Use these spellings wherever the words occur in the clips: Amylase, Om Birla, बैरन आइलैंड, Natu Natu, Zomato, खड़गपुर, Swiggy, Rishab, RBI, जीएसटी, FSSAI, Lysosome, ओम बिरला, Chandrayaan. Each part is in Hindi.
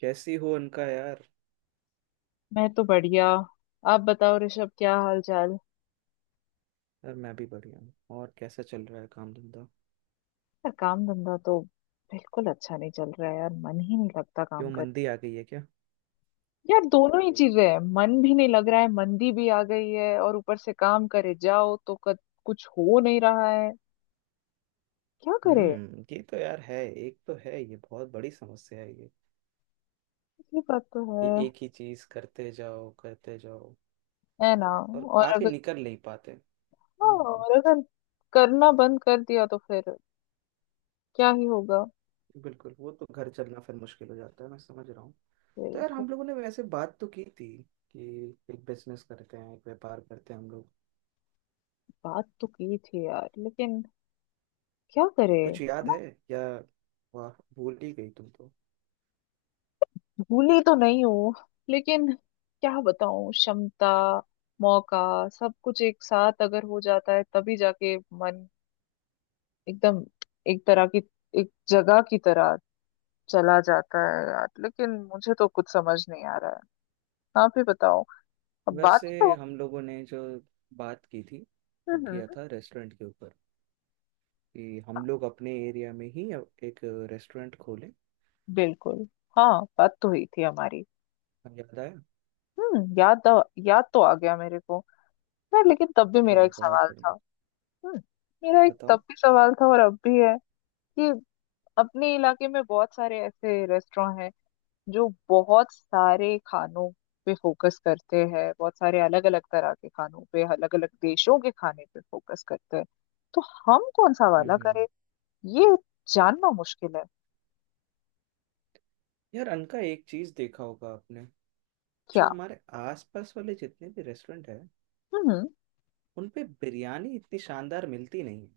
कैसी हो उनका यार। मैं तो बढ़िया। आप बताओ ऋषभ, क्या हाल चाल? यार मैं भी बढ़िया हूँ। और कैसा चल रहा है काम धंधा। यार काम धंधा तो बिल्कुल अच्छा नहीं चल रहा है यार, मन ही नहीं लगता काम क्यों कर। मंदी आ गई है क्या। यार दोनों ही चीजें हैं, मन भी नहीं लग रहा है, मंदी भी आ गई है और ऊपर से काम करे जाओ तो कुछ हो नहीं रहा है। क्या करे? हम्म, ये तो यार है। एक तो है ये बहुत बड़ी समस्या है ये। ये बात तो है। ये एक ही चीज करते जाओ है ना? और और आके अगर निकल नहीं पाते। हाँ, हम्म। और अगर करना बंद कर दिया तो फिर क्या ही होगा। बिल्कुल वो तो घर चलना फिर मुश्किल हो जाता है, मैं समझ रहा हूँ। तो यार बिल्कुल। हम लोगों ने वैसे बात तो की थी कि एक बिजनेस करते हैं, एक व्यापार करते हैं हम लोग। बात तो की थी यार, लेकिन क्या करे? कुछ याद है या वाह भूल ही गई तुम तो। भूली तो नहीं हूँ, लेकिन क्या बताऊँ, क्षमता, मौका, सब कुछ एक साथ अगर हो जाता है तभी जाके मन एकदम एक तरह की, एक जगह की तरह चला जाता है यार, लेकिन मुझे तो कुछ समझ नहीं आ रहा है। आप ही बताओ। अब वैसे बात तो... हम लोगों ने जो बात की थी वो हम्म, किया हम्म। था रेस्टोरेंट के ऊपर, कि हम लोग अपने एरिया में ही एक रेस्टोरेंट खोलें। बिल्कुल। हाँ, बात तो हुई थी हमारी। हाँ, याद आया। हम्म, याद याद तो आ गया मेरे को। यार लेकिन तब भी मेरा चलो एक बहुत सवाल था। बढ़िया। हम्म। मेरा एक बताओ। तब भी सवाल था और अब भी है। कि अपने इलाके में बहुत सारे ऐसे रेस्टोरेंट हैं जो बहुत सारे खानों पे फोकस करते हैं, बहुत सारे अलग अलग तरह के खानों पे, अलग अलग देशों के खाने पे फोकस करते हैं। तो हम कौन सा हम्म वाला करें? हम्म। ये जानना मुश्किल है। यार अनका एक चीज़ देखा होगा आपने। जो क्या? हमारे आसपास वाले जितने भी रेस्टोरेंट हैं हम्म। उन पे बिरयानी इतनी शानदार मिलती नहीं है।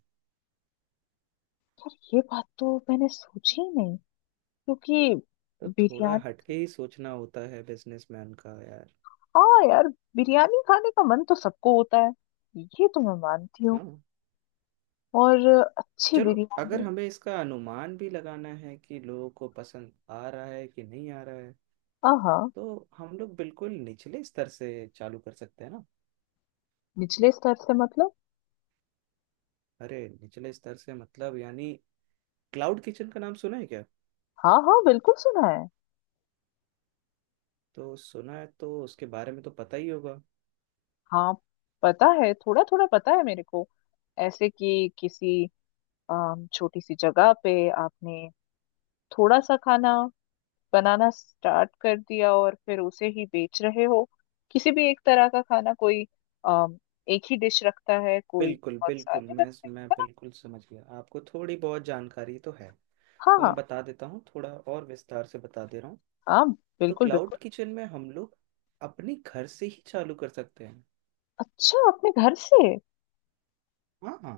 यार ये बात तो मैंने सोची ही नहीं, क्योंकि तो थोड़ा बिरयानी... हटके ही सोचना होता है बिजनेसमैन का यार। हाँ यार, बिरयानी खाने का मन तो सबको होता है, ये तो मैं मानती हूँ। हाँ। और अच्छी चलो, अगर बिरयानी... हमें इसका अनुमान भी लगाना है कि लोगों को पसंद आ रहा है कि नहीं आ रहा है हाँ हाँ। तो हम लोग बिल्कुल निचले स्तर से चालू कर सकते हैं ना। निचले स्तर से मतलब? अरे निचले स्तर से मतलब यानी क्लाउड किचन का नाम सुना है क्या। हाँ हाँ बिल्कुल सुना है। तो सुना है तो उसके बारे में तो पता ही होगा। हाँ, पता है, थोड़ा थोड़ा पता है मेरे को। ऐसे कि किसी छोटी सी जगह पे आपने थोड़ा सा खाना बनाना स्टार्ट कर दिया और फिर उसे ही बेच रहे हो। किसी भी एक तरह का खाना, कोई अम, एक ही डिश रखता है, कोई बिल्कुल बहुत बिल्कुल, सारे मैं मैं बिल्कुल समझ गया, आपको थोड़ी बहुत जानकारी तो है। हाँ तो हाँ। मैं बता देता हूँ, थोड़ा और विस्तार से बता दे रहा हूँ। हाँ तो बिल्कुल क्लाउड बिल्कुल। किचन में हम लोग अपने घर से ही चालू कर सकते हैं। अच्छा, अपने घर से? हाँ हाँ।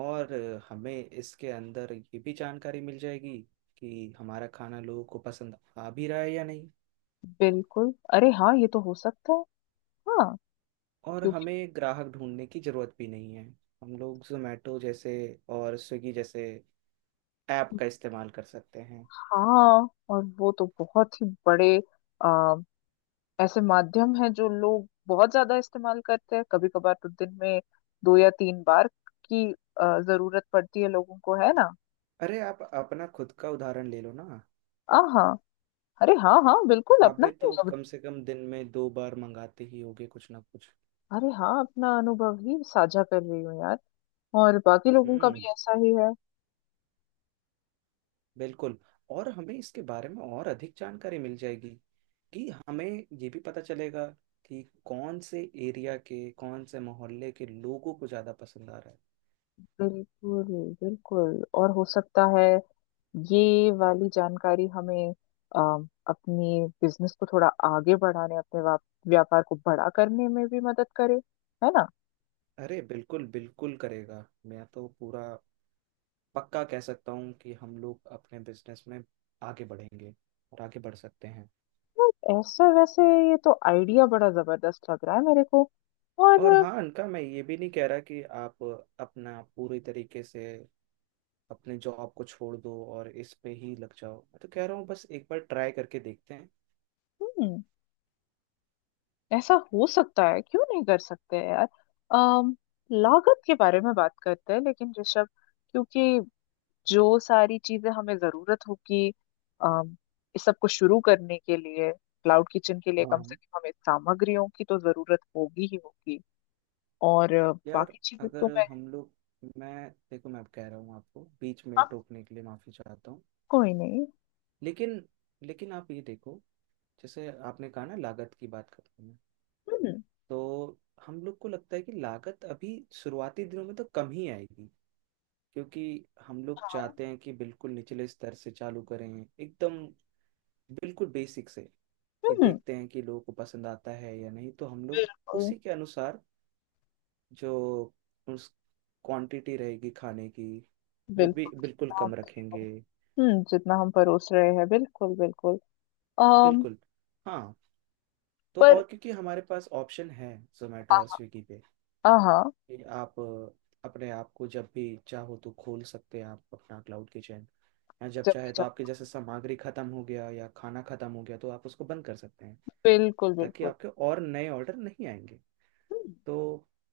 और हमें इसके अंदर ये भी जानकारी मिल जाएगी कि हमारा खाना लोगों को पसंद आ भी रहा है या नहीं। बिल्कुल, अरे हाँ ये तो हो सकता है। हाँ। और क्योंकि... हमें ग्राहक ढूंढने की जरूरत भी नहीं है। हम लोग जोमेटो जैसे और स्विगी जैसे ऐप का इस्तेमाल कर सकते हैं। हाँ, और वो तो बहुत ही बड़े ऐसे माध्यम हैं जो लोग बहुत ज्यादा इस्तेमाल करते हैं, कभी कभार तो दिन में दो या तीन बार की जरूरत पड़ती है लोगों को, है ना? अरे आप अपना खुद का उदाहरण ले लो ना। आ हाँ। अरे हाँ हाँ बिल्कुल, आप अपना भी तो ही कम से कम दिन में दो बार मंगाते ही होगे कुछ ना कुछ। अरे हाँ, अपना अनुभव ही साझा कर रही हूँ यार। और बाकी लोगों का हम्म, भी ऐसा ही है। बिल्कुल। और हमें इसके बारे में और अधिक जानकारी मिल जाएगी, कि हमें ये भी पता चलेगा कि कौन से एरिया के कौन से मोहल्ले के लोगों को ज़्यादा पसंद आ रहा है। बिल्कुल। बिल्कुल, और हो सकता है ये वाली जानकारी हमें अ, अपनी बिजनेस को थोड़ा आगे बढ़ाने, अपने व्यापार को बड़ा करने में भी मदद करे। है ना? अरे बिल्कुल बिल्कुल करेगा। मैं तो पूरा पक्का कह सकता हूँ कि हम लोग अपने बिजनेस में आगे बढ़ेंगे और आगे बढ़ सकते हैं। ऐसा वैसे, ये तो आइडिया बड़ा जबरदस्त लग रहा है मेरे को। और और... हाँ अनका, मैं ये भी नहीं कह रहा कि आप अपना पूरी तरीके से अपने जॉब को छोड़ दो और इस पे ही लग जाओ, मैं तो कह रहा हूँ बस एक बार ट्राई करके देखते हैं। हम्म। ऐसा हो सकता है, क्यों नहीं कर सकते हैं यार। अम लागत के बारे में बात करते हैं लेकिन ऋषभ, क्योंकि जो सारी चीजें हमें जरूरत होगी अम इस सब को शुरू करने के लिए, क्लाउड किचन के लिए, हाँ कम से हाँ। कम हमें सामग्रियों की तो जरूरत होगी ही होगी। और यार बाकी चीजें तो अगर मैं... हम लोग, मैं, देखो, मैं अब कह रहा हूँ, आपको बीच में हाँ। टोकने के लिए माफी चाहता हूँ। कोई नहीं। लेकिन, लेकिन आप ये देखो, जैसे आपने कहा ना, लागत की बात करते हैं। हम्म, तो हम लोग को लगता है कि लागत अभी शुरुआती दिनों में तो कम ही आएगी, क्योंकि हम लोग चाहते हैं कि बिल्कुल निचले स्तर से चालू करें, एकदम बिल्कुल बेसिक से। कि हम्म। देखते हैं कि लोगों को पसंद आता है या नहीं, तो हम लोग बिल्कुल उसी के अनुसार जो उस क्वांटिटी रहेगी खाने की वो भी बिल्कुल। बिल्कुल कम रखेंगे। हम्म, जितना हम परोस रहे हैं, बिल्कुल बिल्कुल। अम बिल्कुल। हाँ। तो पर... और क्योंकि हमारे पास ऑप्शन है जोमेटो और स्विगी पे, हाँ हाँ। कि आप अपने आप को जब भी चाहो तो खोल सकते हैं आप अपना क्लाउड किचन, या जब जब भी चाहे तो जाओ, आपके जैसे सामग्री खत्म हो गया या खाना खत्म हो गया तो आप उसको बंद कर सकते हैं, बिल्कुल ताकि बिल्कुल। आपके और नए ऑर्डर नहीं आएंगे। हम्म। तो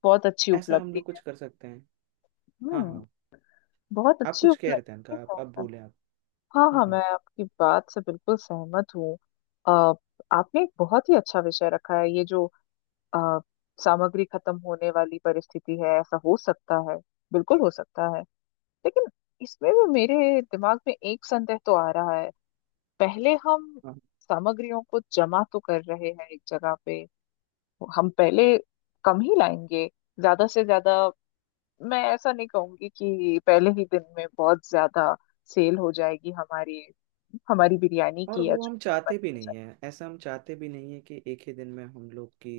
बहुत अच्छी ऐसा हम उपलब्धि लोग कुछ है। कर सकते हैं। हाँ हम्म। हाँ। बहुत आप अच्छी कुछ कह रहे थे उपलब्धि इनका, आप है। अब बोले आप। हाँ हाँ, हम्म। मैं आपकी बात से बिल्कुल सहमत हूँ। अ, आपने एक बहुत ही अच्छा विषय रखा है, ये जो अ, सामग्री खत्म होने वाली परिस्थिति है, ऐसा हो सकता है, बिल्कुल हो सकता है। लेकिन इसमें भी मेरे दिमाग में एक संदेह तो आ रहा है। पहले हम हाँ, सामग्रियों को जमा तो कर रहे हैं एक जगह पे। हम पहले कम ही लाएंगे, ज्यादा से ज्यादा। मैं ऐसा नहीं कहूंगी कि पहले ही दिन में बहुत ज्यादा सेल हो जाएगी हमारी, हमारी बिरयानी और की या वो जो हम भी चाहते भी बनना नहीं चाहिए। है, ऐसा हम चाहते भी नहीं है कि एक ही दिन में हम लोग की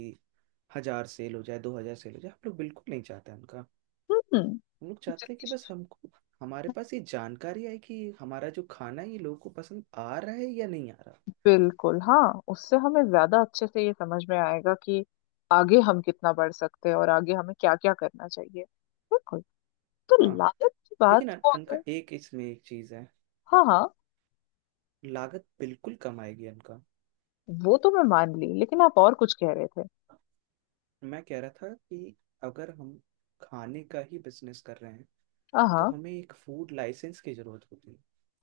हजार सेल हो जाए, 2,000 सेल हो जाए, हम लोग बिल्कुल नहीं चाहते हैं। हम्म। हम लोग चाहते हैं कि बस हमको, हमारे पास ये जानकारी आए कि हमारा जो खाना है ये लोगों को पसंद आ रहा है या नहीं आ रहा। बिल्कुल। हाँ, उससे हमें ज्यादा अच्छे से ये समझ में आएगा कि आगे हम कितना बढ़ सकते हैं और आगे हमें क्या क्या करना चाहिए। बिल्कुल। तो हाँ लागत की लेकिन बात को अनका अगर... एक इसमें एक चीज़ है। हाँ हाँ, लागत बिल्कुल कम आएगी अनका। वो तो मैं मान ली, लेकिन आप और कुछ कह रहे थे। मैं कह रहा था कि अगर हम खाने का ही बिजनेस कर रहे हैं तो हाँ हमें एक फूड लाइसेंस की जरूरत होती है,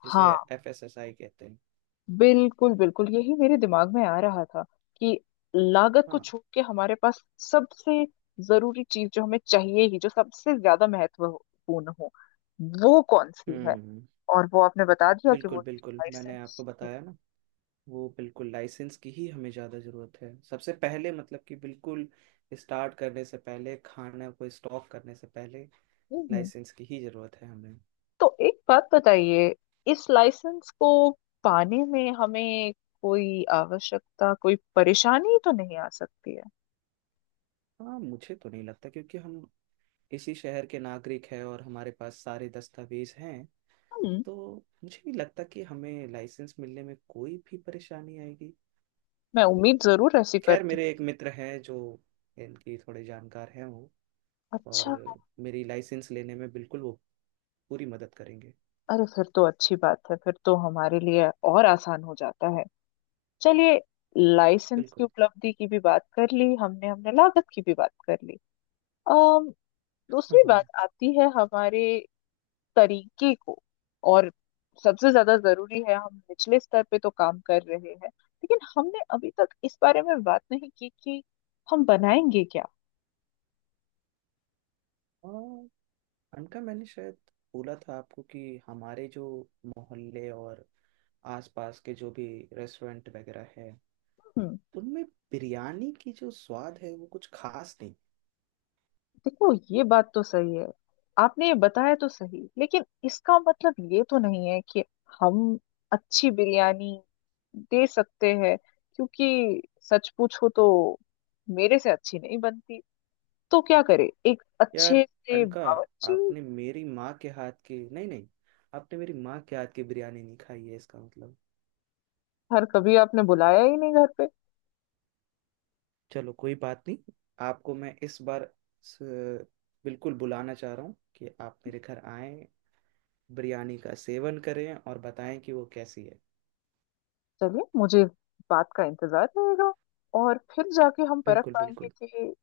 जिसे हाँ, एफएसएसआई कहते हैं। बिल्कुल बिल्कुल, यही मेरे दिमाग में आ रहा था, कि लागत को हाँ। छोड़ के हमारे पास सबसे जरूरी चीज जो हमें चाहिए ही, जो सबसे ज्यादा महत्वपूर्ण हो, वो कौन सी है। हम्म। और वो आपने बता दिया कि वो बिल्कुल बिल्कुल, मैंने आपको लाइसेंस है। बताया ना। वो बिल्कुल लाइसेंस की ही हमें ज़्यादा ज़रूरत है सबसे पहले, मतलब कि बिल्कुल स्टार्ट करने से पहले, खाना को स्टॉक करने से पहले हम्म, लाइसेंस की ही ज़रूरत है हमें। तो एक बात बताइए, इस लाइसेंस को पाने में हमें कोई आवश्यकता, कोई परेशानी तो नहीं आ सकती है? हाँ मुझे तो नहीं लगता, क्योंकि हम इसी शहर के नागरिक हैं और हमारे पास सारे दस्तावेज हैं। हम्म। तो मुझे नहीं लगता कि हमें लाइसेंस मिलने में कोई भी परेशानी आएगी। मैं उम्मीद जरूर ऐसी खैर करती। मेरे एक मित्र हैं जो इनकी थोड़े जानकार हैं वो। और अच्छा। मेरी लाइसेंस लेने में बिल्कुल वो पूरी मदद करेंगे। अरे फिर तो अच्छी बात है, फिर तो हमारे लिए और आसान हो जाता है। चलिए, लाइसेंस की बिल्कुल। उपलब्धि की भी बात कर ली हमने, हमने लागत की भी बात कर ली। अम दूसरी हाँ बात आती है हमारे तरीके को। और सबसे ज्यादा जरूरी है, हम निचले स्तर पे तो काम कर रहे हैं लेकिन हमने अभी तक इस बारे में बात नहीं की कि हम बनाएंगे क्या। हाँ, उनका मैंने शायद बोला था आपको कि हमारे जो मोहल्ले और आसपास के जो भी रेस्टोरेंट वगैरह है हम्म, उनमें बिरयानी की जो स्वाद है वो कुछ खास नहीं। देखो ये बात तो सही है। आपने ये बताया तो सही, लेकिन इसका मतलब ये तो नहीं है कि हम अच्छी बिरयानी दे सकते हैं। क्योंकि सच पूछो तो मेरे से अच्छी नहीं बनती, तो क्या करे? एक यार अच्छे से अनका, बावर्ची... आपने मेरी माँ के हाथ की, नहीं नहीं, आपने मेरी माँ के हाथ की बिरयानी नहीं खाई है इसका मतलब। हर कभी आपने बुलाया ही नहीं घर पे। चलो कोई बात नहीं। आपको मैं इस बार स- बिल्कुल बुलाना चाह रहा हूँ कि आप मेरे घर आएं, बिरयानी का सेवन करें और बताएं कि वो कैसी है। चलिए, मुझे इस बात का इंतजार रहेगा, और फिर जाके हम परख बिल्कुल पाएंगे बिल्कुल। कि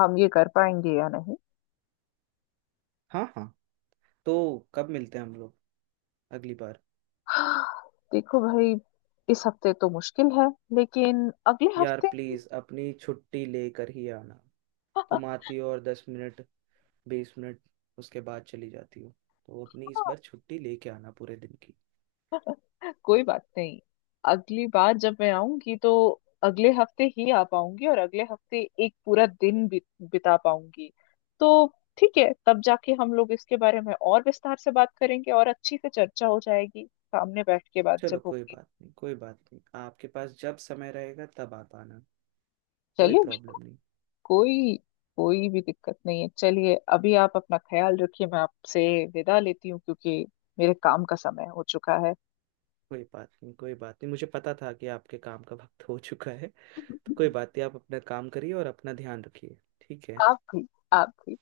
हम ये कर पाएंगे या नहीं। हाँ हाँ। तो कब मिलते हैं हम लोग अगली बार। देखो भाई, इस हफ्ते तो मुश्किल है, लेकिन अगले यार हफ्ते... प्लीज अपनी छुट्टी लेकर ही आना। तुम आती हो और 10 मिनट, 20 मिनट, उसके बाद चली जाती हो। तो अपनी इस हाँ, बार छुट्टी लेके आना पूरे दिन की। कोई बात नहीं, अगली बार जब मैं आऊंगी तो अगले हफ्ते ही आ पाऊंगी, और अगले हफ्ते एक पूरा दिन बिता पाऊंगी। तो ठीक है, तब जाके हम लोग इसके बारे में और विस्तार से बात करेंगे और अच्छी से चर्चा हो जाएगी, सामने बैठ के बात चलो जब कोई होगी। बात नहीं, कोई बात नहीं, आपके पास जब समय रहेगा तब आप आना। कोई चलिए, प्रॉब्लम बिल्कुल। नहीं। कोई कोई भी दिक्कत नहीं है। चलिए, अभी आप अपना ख्याल रखिए, मैं आपसे विदा लेती हूँ, क्योंकि मेरे काम का समय हो चुका है। कोई बात नहीं, कोई बात नहीं, मुझे पता था कि आपके काम का वक्त हो चुका है। तो कोई बात नहीं, आप अपना काम करिए और अपना ध्यान रखिए। ठीक है। आप थी। आप थी।